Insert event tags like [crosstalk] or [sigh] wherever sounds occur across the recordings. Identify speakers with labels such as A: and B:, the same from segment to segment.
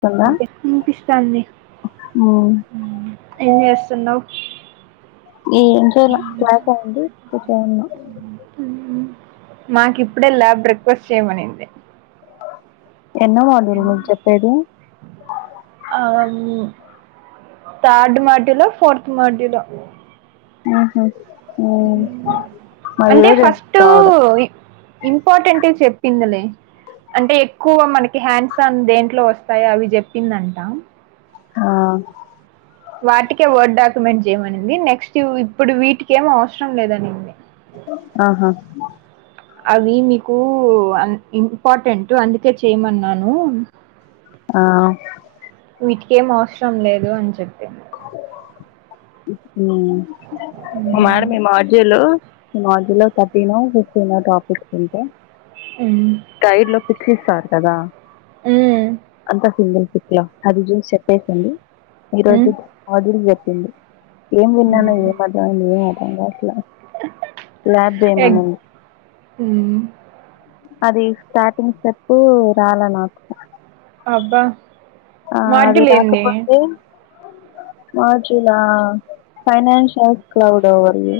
A: స్తుందా
B: హు
A: ఉమ్
B: ఏం చేస్తున్నావు
A: ఏం చేయాలే క్లాస్ అయింది కుర్చో ఉన్నా
B: ఉ మాకిఇప్పుడె ల్యాబ్ బ్రేక్ఫాస్ట్ చేయమనింది
A: ఎన్నో [unintelligible] నువ్వు చెప్పేది
B: ఆ థర్డ్ మట్టి లో ఫోర్త్ మట్టిలో
A: ఉహు
B: అంటే
A: అయింది
B: ఫస్ట్
A: థర్డ్
B: ఇంపార్టెంట్ వి చెప్పిందిలే అంటే ఎక్కువ మనకి హ్యాండ్స్ అన్ దేంట్లో వస్తాయో అవి చెప్పిందంట
A: ఆ
B: వాటికే వర్డ్ డాక్యుమెంట్ చేయమనింది నెక్స్ట్ ఇప్పుడు వీటికి ఏం అవసరం లేదు ఆనింది
A: ఆహా
B: అవి మీకు ఆన్ ఇంపార్టెంట్ అందుకే చేయమన్నాను
A: ఆ
B: వీటికేం అవసరం లేదు అని చెప్పింది
A: ఉహు మేడం
B: మ్మ్.
A: మీ మాజీలో మీ మాజ్యలో థర్టీనో ఫిఫ్టీనో టాపిక్స్ ఉంటే
B: ఉ
A: టైర్ లో పిచ్చి ఇస్తారు కదా
B: హ్మ్.
A: అంతా సింగిల్ పి లో అది చూసి చెప్పేసింది
B: హ్మ్.
A: ఈరోజు వదిన్ చెప్పింది ఏం విన్నానో
B: హ్మ్.
A: ఏం అర్థమైంది ఏం అర్థంకాట్లే ల్యాబ్
B: ఎగ్
A: చేయమనింది
B: హ్మ్.
A: అది స్టార్టింగ్ స్టెప్పు రాలేనాకు
B: అబ్బా
A: ఆ అది
B: మాడ్యూల్ ఏంది?
A: రాకపోతే మాజిలా financial cloud overview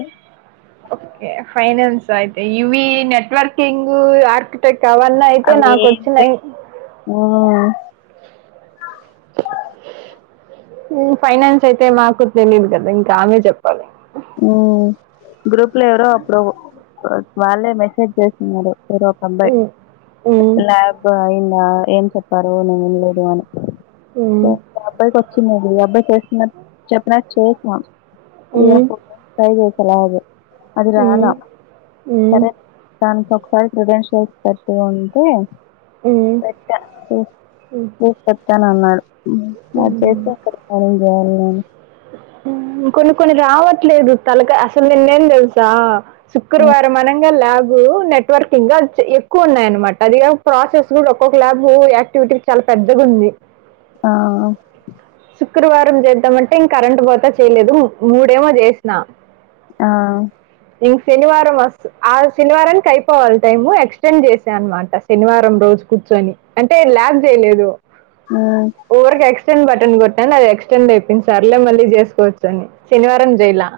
B: okay finance అయితే ఇవి నెట్వర్కింగ్ ఆర్ టే కవల్న అయితే
A: అవి ఏం లేవ్
B: నాకోచ్చినాయి [inaudible]
A: మ్మ్
B: [unintelligible] ఫైనాన్స్ అయితే మాకు తెలియదు కదా ఇంకా ఆమె చెప్పాలి
A: ఉ గ్రూప్ లో ఎవరో ఒకరు వాళ్ళే మెసేజ్ చేస్తున్నారు ఎవరో అబ్బాయి
B: హ్మ్. హ్మ్.
A: ల్యాబ్ అయిందా ఏం చెప్పారు నేను వినలేదు అని
B: హ్మ్.
A: అబ్బాయికి వచ్చిందండి అబ్బాయి చేస్తున్నట్ చెప్పినట్ చేసినా త్రీ ఆర్
B: హ్మ్.
A: ఫోర్ టైమ్స్ ట్రై చేశా లాబ్ అది రాలా
B: హ్మ్. హ్మ్. హ్మ్.
A: సరే దానికి ఒకసారి క్రిడెన్షియల్స్ పెట్టు అంటే
B: హ్మ్.
A: పెట్ట
B: హ్మ్.
A: తీస్ పెట్టానన్నాడు అది
B: హ్మ్.
A: చేసే అక్కడ పనులు చేయాలి నేను
B: ఉ కొన్ని కొన్ని రావట్లేదు తలక అసలు నిన్నేన్ తెలుసా శుక్రవారం అనంగా ల్యాబూ నెట్ నెట్ వర్కింగ్ గా ఎక్కువ ఉన్నాయనమాట అదిగాక ప్రాసెస్ కూడా ఒక్కొక్క ల్యాబ్ యాక్టివిటీ చాలా పెద్దగా ఉంది అ
A: ఆ
B: శుక్రవారం చేద్దామంటే ఇంక కరెంటు బోతే చేయలేదు మూడేమో చేసినా
A: ఆ
B: ఇంక శనివారం వస్ ఆ శనివారానికి అయిపోవాలి టైము ఎక్స్టెండ్ చేసా అనమాట శనివారం రోజు కూర్చొని అంటే ల్యాబ్ చేయలేదు
A: ఉ
B: ఓవర్గా ఎక్స్టెండ్ బటన్ కొట్టాను అది ఎక్స్టెండ్ అయి ది సర్లే మళ్ళీ చేసుకోవచ్చు అని శనివారం చేయలా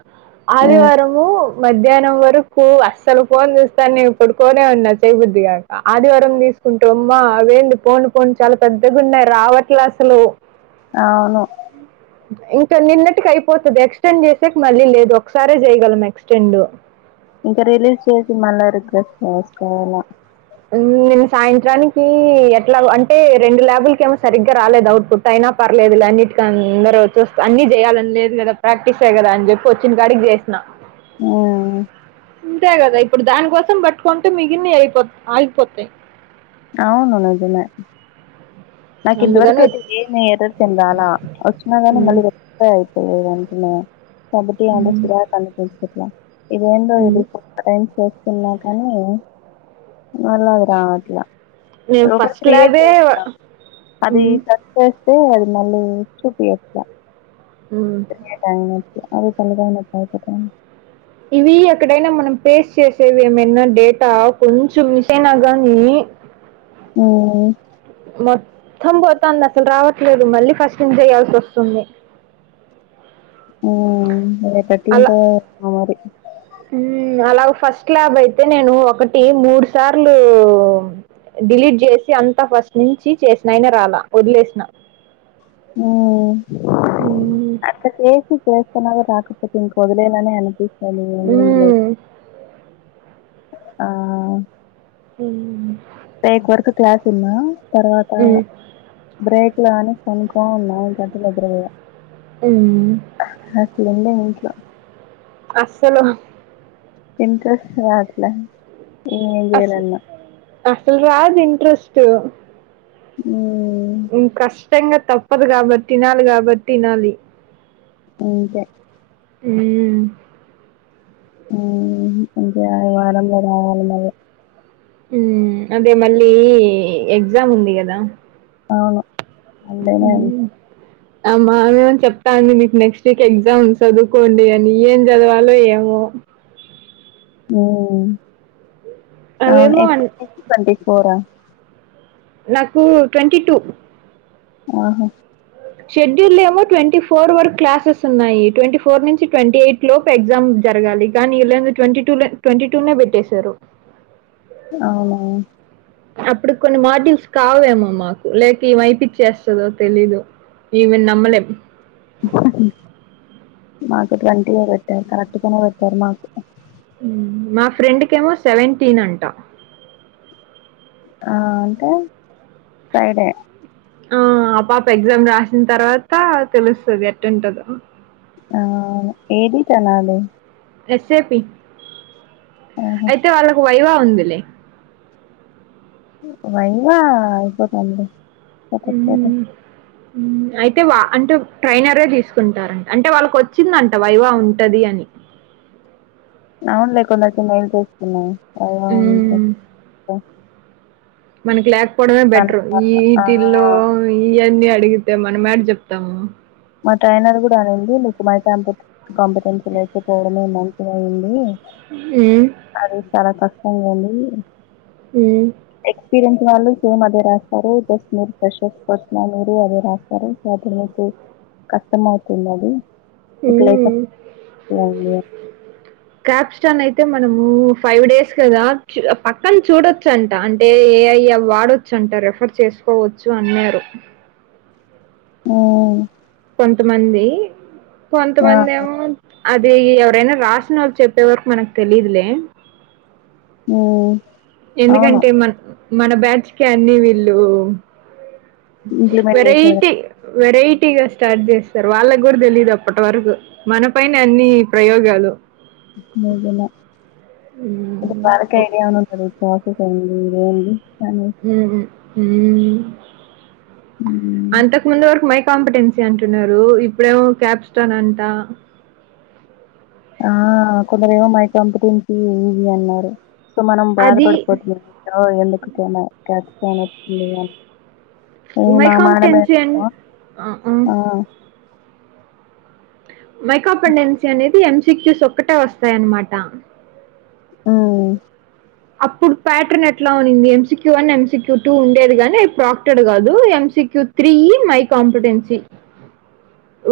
A: మ్మ్
B: ఆదివారము మధ్యాహ్నం వరకు అస్సలు ఫోన్ చూస్తా నేను పడుకోనే ఉన్నా చేయబుద్ధిగాక ఆదివారం తీసుకుంటూ అమ్మా అవేంది పోను పోను చాలా పెద్దగున్నాయి రావట్లే అసలు
A: అవును
B: ఇంకా నిన్నటికి అయిపోతుంది ఎక్స్టెండ్ చేసేకి మళ్ళీ లేదు ఒకసారే చేయగలం ఎక్స్టెండ్
A: ఇంకా రిలీజ్ చేసి మళ్ళ రిఫ్రెష్ చేసుకోవాలా
B: నిన్న సాయంత్రానికి ఎట్లా అంటే రెండు ల్యాబుల్కి ఏమో సరిగ్గా రాలేదు అవుట్పుట్ అయినా పర్లేదు లే అన్నింటికి అందరు చూస్ అన్ని చేయాలని లేదు కదా ప్రాక్టీసే కదా అని చెప్ వచ్చిన కాడికి చేసిన
A: ఉ
B: ఇంతే కదా ఇప్పుడు దాని కోసం పట్టుకుంటే మిగిలిన్ని అయిపో ఆగిపోతాయి
A: అవును నిజమే నాకు
B: అందుకని
A: ఇంతవరకు
B: వద్
A: అయితే ఏమి ఎరర్స్ ఏం రాల వచ్చిన గాని
B: హ్మ్.
A: మళ్ళీ రెక్టిఫై అయిపోయయి వెంటనే సబటి అంటే
B: హ్మ్.
A: చిరాక్ అనిపించట్లా ఇది ఏంటో
B: హ్మ్.
A: ఇది ఆరేంజ్ చేస్తున్నా కానీ వాళ్ళ లాగా రావట్లే
B: నేను
A: లోపల
B: ఫస్ట్
A: క్ర్రియేట్
B: ల్యాబే
A: చేస్తున్న అది
B: హ్మ్.
A: [unintelligible] వస్తే అది మళ్ళీ చూపియట్ల
B: ఉమ్
A: యా అది తల నొప్పి తలకాయ నొప్పి అయిపోతంది
B: ఇవి ఎక్కడైనా మనం పేస్ట్ చేసేవి ఏమైన్నా డేటా కొంచెం మిస్ అయినా కానీ
A: ఉ
B: మొత్తం పోతుంది అసలు రావట్లేదు మళ్ళీ ఫస్ట్ నుంచి చేయాల్సి వస్తుంది
A: ఉమ్ రేపు ఎట్లా ఉంటదో మరి
B: ఉమ్ అలాగ ఫస్ట్ ల్యాబ్ అయితే నేను ఒకటి మూడు సార్లు డిలీట్ చేసి అంత ఫస్ట్ నుంచి చేసిన అయిన రాలా వదిలేసిన
A: ఉమ్
B: హ్మ్.
A: అక్కడ చేసి చేస్తన్న రాకపోతే ఇంకా వదిలేయాలి అనే అనిపిస్తది లే
B: హ్మ్.
A: ఆ
B: ఉ
A: ఎయిట్ వరకు క్లాస్ విన్నా తర్వాత
B: హ్మ్.
A: బ్రేక్ లే అని పనుకుని ఉన్నా ఇంకా అట్లా నిద్రపోయిన
B: ఉ
A: అట్లుంది ఇంట్లో
B: అసలు
A: ఇంట్రెస్ట్ రాట్ల ఏం
B: అస్
A: చేయాలన్న
B: అసలు రాదు ఇంట్రెస్ట్
A: ఉ
B: కష్టంగా తప్పదు కాబట్టి వినాలి కాబట్టి ఇనాలి
A: ఇంకా
B: ఉమ్మ్
A: ఊ ఇంకా వారంలో రావాలి మరి
B: ఉ అదే మళ్ళీ ఎగ్జామ్ ఉంది కదా
A: అవును మండేనే
B: ఉమ్ ఆమెమో చెప్తా ఉంది మీకు నెక్స్ట్ వీక్ ఎగ్జామ్ చదువుకోండి అని ఏం చదవాలో ఏమో
A: ఊ అవును
B: అవేమో అన్
A: ఎపుడు ట్వంటీ ఫోర్ హా
B: నాకు ట్వంటీ టూ
A: ఆహా
B: షెడ్యూల్ లో ఏమో ట్వంటీ ఫోర్ వరకు క్లాసెస్ ఉన్నాయి ట్వంటీ ఫోర్ నుంచి ట్వంటీ ఎయిట్ లోప్ ఎగ్జామ్ జరగాలి కానీ ఇలందో ట్వంటీ టూ ట్వంటీ టూనే పెట్టేశారు
A: అవునా
B: అప్పుడు కొన్ని మాడుల్స్ కావాలేమో మాకు లేక ఈమె ఏపీచేస్తదో తెలీదు ఈమెను నమ్మలేం
A: మాకు ట్వంటీగా పెట్టారు కరెక్ట్ గానే పెట్టారు మాకు
B: హుము మా ఫ్రెండ్కేమో సెవెంటీన్ అంట
A: ఆ అంటే ఫ్రైడే
B: ఆ పాప ఎగ్జామ్ రాసిన తర్వాత తెలుస్తది ఎట్లుంటదో
A: అవునవును ఏదీ [unintelligible]
B: [unintelligible]
A: ఆహా
B: అయితే వాళ్ళకు వైవా ఉందిలే
A: వైవా అయిపోతదిలే అప్పటి లోపు
B: హ్మ్. అయితే వా అంటే ట్రైనరే తీసుకుంటారంట అంటే వాళ్ళకి వచ్చిందంట వైవా ఉంటది అని
A: అవున్లే కొందరికీ మేల్ చేస్తున్నా అ [inaudible]
B: హ్మ్. మనకి లేక్ పోవడమే బెటర్
A: మనకి రాదు. ఆ
B: ఈటిల్లో ఇఅన్ని అడిగితే మనమేడ జెప్తాము.
A: మా ట్రైనర్ గూడ అనింది. మీకు మై శాంపు కాంపిటెన్షీల్ లేకపోవడమే మంచి దైంది.
B: ఊ
A: అది చాలా కష్టం లేండి.
B: ఊ
A: ఎక్స్పీరియన్స్ వాళ్ళు సేమ్ అదే రాస్తారు. జస్ట్ మీరు ఫ్రెషర్స్ వచ్ న మీరు అదే రాస్తారు. మాకు ను మీకు కష్టమవుతున్నది.
B: ఊ
A: [unintelligible]
B: క్యాప్ స్టన్ అయితే మనము ఫైవ్ డేస్ గదా చి పక్కన చూడొచ్చన్ అంటే ఏ ఐ వాడొచ్చు అంట రెఫర్ చేసుకోవచ్చు అన్నారు.
A: ఊ
B: కొంతమంది
A: ఆ,
B: కొంతమంది ఏమో అది ఎవరైనా రాసిన వోళ్ళు చెప్పే వరకు మనకు తెలీదులే
A: ఊ
B: ఎందుకంటే మన మన బ్యాచ్ కి అన్నీ వీళ్ళు
A: ఇంప్లిమెంట్ చేశారు
B: వెరైటీ వెరైటీగా స్టార్ట్ జేస్తారు. వాళ్ళకి గూడ తెలీదు అప్పటి వరకు మన పైన అన్ని ప్రయోగాలు.
A: నిజమే వాళ్ళకి
B: ఉమ్,
A: ఐడియా అని ఉంటది. ప్రొసెస్ అయింది ఇదేంది అని
B: ఉహు ఊ
A: ఉమ్
B: అంతకు ముందు వరకు మై కాంపిటెన్సీ అంటున్నారు. ఇప్పుడేమో క్యాప్స్టాన్ అంటా!
A: ఆ కొందరేమో మై కంపిటెన్సీ ఈజీ అన్నారు. సో మనం
B: అది
A: బాధపడిపోతు ఆ ఎందుకు తినవ్ క్యాప్స్టాన్ అయితే అని ఈ
B: మై
A: మా మేడం
B: కాంపిటెన్సీ
A: ఏమో
B: అన్
A: ఆ
B: మైకోపెండెన్సీ అనేది ఎన్క్యూస్ ఒక్కటే వస్తాయన్నమాట.
A: ఊ
B: అప్పుడు ప్యాటర్న్ ఎట్లా ఉనింది. ఎంసీక్యూ వన్ ఎంసక్యూ టూ ఉండేది. గనీ ప్రాక్టెడ్ గాదు ఎంసిక్యూ త్రీ ఈ మై కాంపిటెన్సీ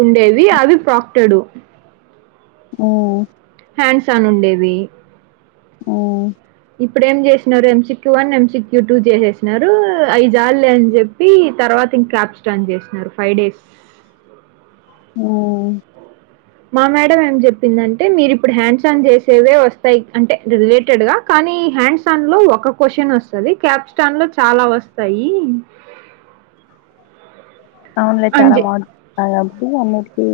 B: ఉండేవి అవి ప్రాక్టెడు
A: ఊ
B: హ్యాండ్స్ అన్ ఉండేవి.
A: ఊ
B: ఇప్పుడు ఏం జేశినరు ఎంసిక్యూ వన్ ఎంసిక్యూ టూ జేసేసినారు అవి జాళ్లే అని చెప్పి ప్పి తర్వాత ఇంకా క్యాబ్ స్టండ్ జేసినారు ఫైవ్ డేస్
A: ఊ
B: మా మేడం ఏం జెప్పింది అంటే మీరు ఇప్పుడు హ్యాండ్స్ ఆన్ జేసేవే వోస్తయి అంటే రిలేటెడ్ గా కనీ హ్యాండ్సన్ లో ఒక క్వశ్చన్ వోస్తది. క్యాప్స్టాన్ లో చాలా వస్తయి. [inaudible]
A: అవునులే చాలా మాడ్ కాబట్టి అన్నిటికీ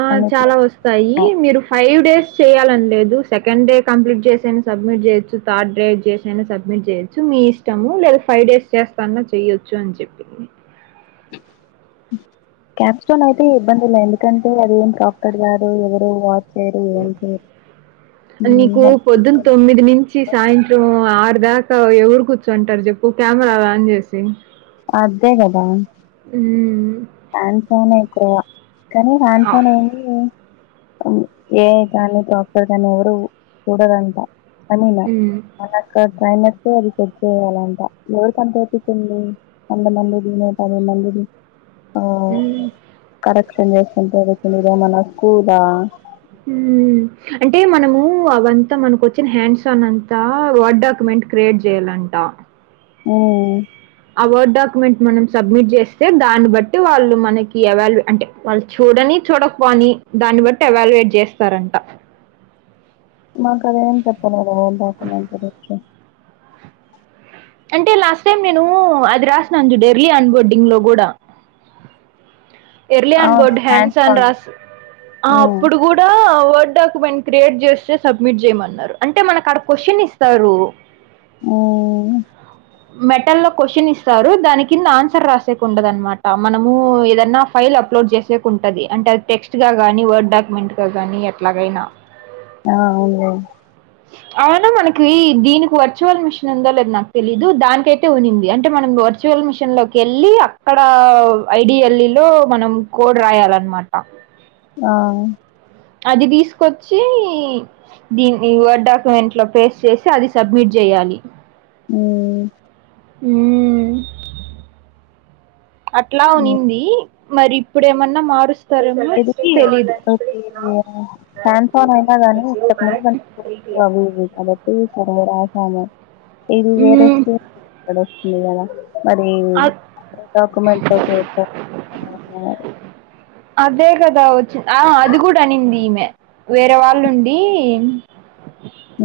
B: ఆ
A: అన్నిట్లో
B: చాలా వస్త్ సయ్యీ
A: ఏమో
B: మీరు ఫైవ్ డేస్ చేయాలన్లేదు సెకండ్ డే కంప్లీట్జేసైన్ సబ్మిట్ జెయొచ్చు. థార్డ్ డే చేసైనా సబ్మిట్ చేయొచ్చు మీ ఇష్టము లేదా ఫైవ్ డేస్ చేస్తాన్నా చెయొచ్చు అన్చెప్ప్
A: క్యాప్స్ట్రోన్ అయితే ఇబ్బందిలే ఎందుకంటే అది ఏం ప్రాప్తటి గాదు ఎవరో వా [unintelligible]
B: మిది నుంచ్ చ్చి సాయంత్రం ఆరు దాకా ఎవరు కూచ్చుంటారు చెప్పు కేమెరాలాన్ జేసి
A: అద్దే కదా!
B: ఉమ్ ఉ
A: హాండ్సానె ఎక్కువగ కానీ
B: అవ్
A: హాండ్సనేమి అ ఏఐక్ గానీ ప్రాప్పర్ గాన్ని ఎవరూ చూడరంట. అనిన
B: హ్మ్.
A: మళ్ళక్కడ్ ట్రైనర్స్ తో అది చెక్ చెయ్యాలంట. ఎవరికంత ఓపికుంది? వంద మంది దినే పది మందిది ఆ
B: హ్మ్.
A: కరెక్షన్ జేస్తుంటదొచ్చింది ఇదేన్నన్న స్కూలా?
B: ఊ అంటే మనమూ అవంత మనకొచ్చిన హ్యాండ్సన్ అంతా వర్డాక్యుమెంట్ క్రియేట్ జెయ్యాలంట.
A: ఉ ఊ
B: ఆ వర్డ్ డాక్యుమెంట్ మనం సబ్మిట్ జేస్తే దాన్ని బట్టి వాళ్ళు మనకి ఎవల్యు అంటె వాళ్ళు చూడనీ చూడక్పోనీ దాన్ని బట్టెవాల్యువేట్ జేస్తారంట.
A: మాకదేం చెప్పలేదె వాడ్డాక్యుమెంట్ గురించి
B: అంటే లాస్ట్ టైం నేనూ అది రాసినను జూడెర్లీ అన్బోర్డింగ్ లో గూడా ఎర్లీ
A: అవును
B: అన్బోడ్
A: హ్యాండ్స్ పన్
B: హ్యాండ్సాండ్రాస్ అహా
A: ఉమ్
B: అప్పుడు గూడ్ డా వర్డాక్యుమెంట్ క్రియేట్ జేస్తే సబ్మిట్ చేయమన్నారు. అంటే మనకాడ క్వశ్చన్ ఇస్తారు.
A: ఊ హు
B: మెటల్లో క్వశ్చనిస్తారు దాని కింద ఆన్సర్ రాసేకుండదన్మాట మనమూ ఏదన్నా ఫైల్ అప్లోడ్ చేస్త్ చెకుంటది. అంటే అద్టెక్స్ట్ గా గానీ వర్డాడాక్యుమెంట్ గా గానీ ఎట్లాగైనా
A: ఆ అవున్లే.
B: అవును మనకీ దీనికి వర్చువల్ మిషనుందో లేదొ నాక్తెలియద్ ది దాన్కైతే ఉండింది. అంటే మనం వర్చువల్ మిషన్లోకెళ్ళి అక్కడా ఐడిఎల్లిల్లో మనం కోడ్ రాయాలన్మాట.
A: ఆ అవును.
B: అది దీస్కొచ్చీ దీన్కీ ఈ వర్డాక్యుమెంట్ల పేస్ట్ చేసి అది సబ్మిట్ జెయ్యాలి.
A: ఊ
B: ఉమ్ ఉ అట్లా ఉనిందీ మరి ఇప్పుడేమన్న మారుస్
A: ఎదికి [unintelligible] అయినా గానీ ఇంతకు ముందు [unintelligible] అది ఇది అందర్ ఇది సగం వరాసాము. ఇది వేరే
B: మ్మ్.
A: స్సూ ఇదొస్తుంది గదా! మరీ
B: అ-
A: డాక్యుమెంట్లో చేయొచ్చా? సరే అండి మరి.
B: అదే గదా వచ్చిం ఆ అది గూడా అనిందీమె వేరే వాళ్ళుండీ!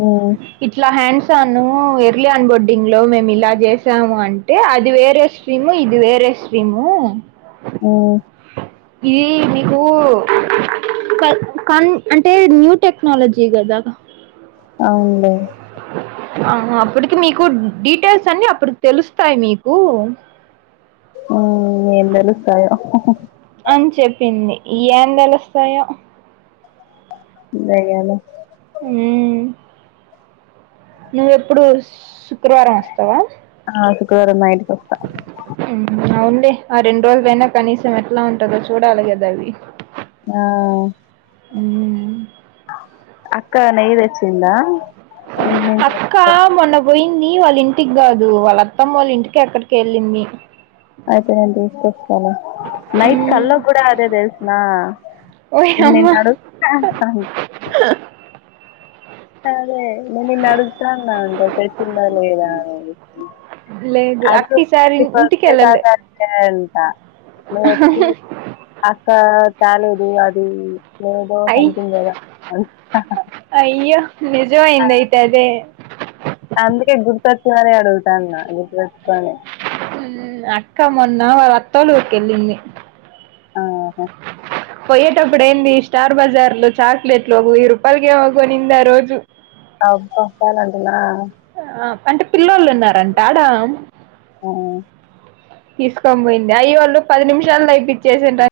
A: ఊఉ
B: ఇట్లా హ్యాండ్సోనూ వెర్లీ అన్బోర్డింగ్ లో మేమిలా జేశాము అంటే అది వేరే స్ స్ట్రీము ఇది వేరే స్ట్రీము.
A: ఉహ్
B: ఇది మీకు క కన్ అంటే న్యూ టెక్నాలజీ గదా
A: అవున్లే
B: ఆహా అప్పటికి మీకు డీటెయిల్స్ అన్ని అప్పుడుకి తెలుస్తాయి మీకు
A: ఉహ్ ఏం దేలుస్తాయో ఉహుహ్
B: ఆన్ చెప్పింది యాన్ దేలుస్తాయో.
A: దయాల
B: ఉహ్ నువ్వెప్పుడు స్ శుక్రవారం వస్తావా.
A: ఆకు కూర నైట్ తెస్తా.
B: ఉహ్ అవుండే ఆ రెండు రోజులైనా కనీసం ఎట్లా ఉంటందో చూడాలి గదా అవీ.
A: నా
B: ఉహుహ్
A: అక్క నెయ్యి దేచ్చినా.
B: కా మొన్న బోయింది వాళ్ళ ఇంటికి గాదు, వాళ్ళ అత్తమోల్ ఇంటికి ఎక్కడికి వెళ్ళింది.
A: అయితే నేన్ తీసుకోస్తాలే నైట్
B: మ్మ్.
A: కల్ కూడా అదే దేల్సనా.
B: ఓయ్ హమ్మా
A: చేస్తాన్ అదే నీన్ అడుగుతాన్నా అంత తెచ్చిందా లేదా అనేది.
B: లేదు
A: అందు
B: అక్క ఈసారి ఇంటికి
A: పిపరిస్తే
B: వెళ్ళలే
A: సర్ధార్ ఎంత నువ్ వచ్చి అక్క తాలేదు అది లేదో
B: అయ్యి
A: సంకింగ్ గదా ఆన్
B: అయ్యో నిజం అయింది అయితే అదే
A: అందుకే గుర్తొచ్చి మరీ అడుగుతన్నా గుర్తు వేట్టుకొని
B: ఉహ్ అక్క మొన్న వాళ్ళ అత్తోలూరికి ఏళ్ళింది.
A: ఆహా
B: ఆ పోయ్యేటప్పుడు ఏంది స్టార్ బజార్ లో చాక్లెట్లు ఓగా ఓయి రూపాయలకి ఏవో గొనింది ఆ రోజు
A: అబ్బో సలంటానా
B: ఆ అంటే పిల్లొల్లున్నారంట అడా
A: ఉహుహ్
B: తీసుకొన్ బోయింది అయ్యోళ్ళు పది నిమిషాల్లో యిపిచ్చేసింటర్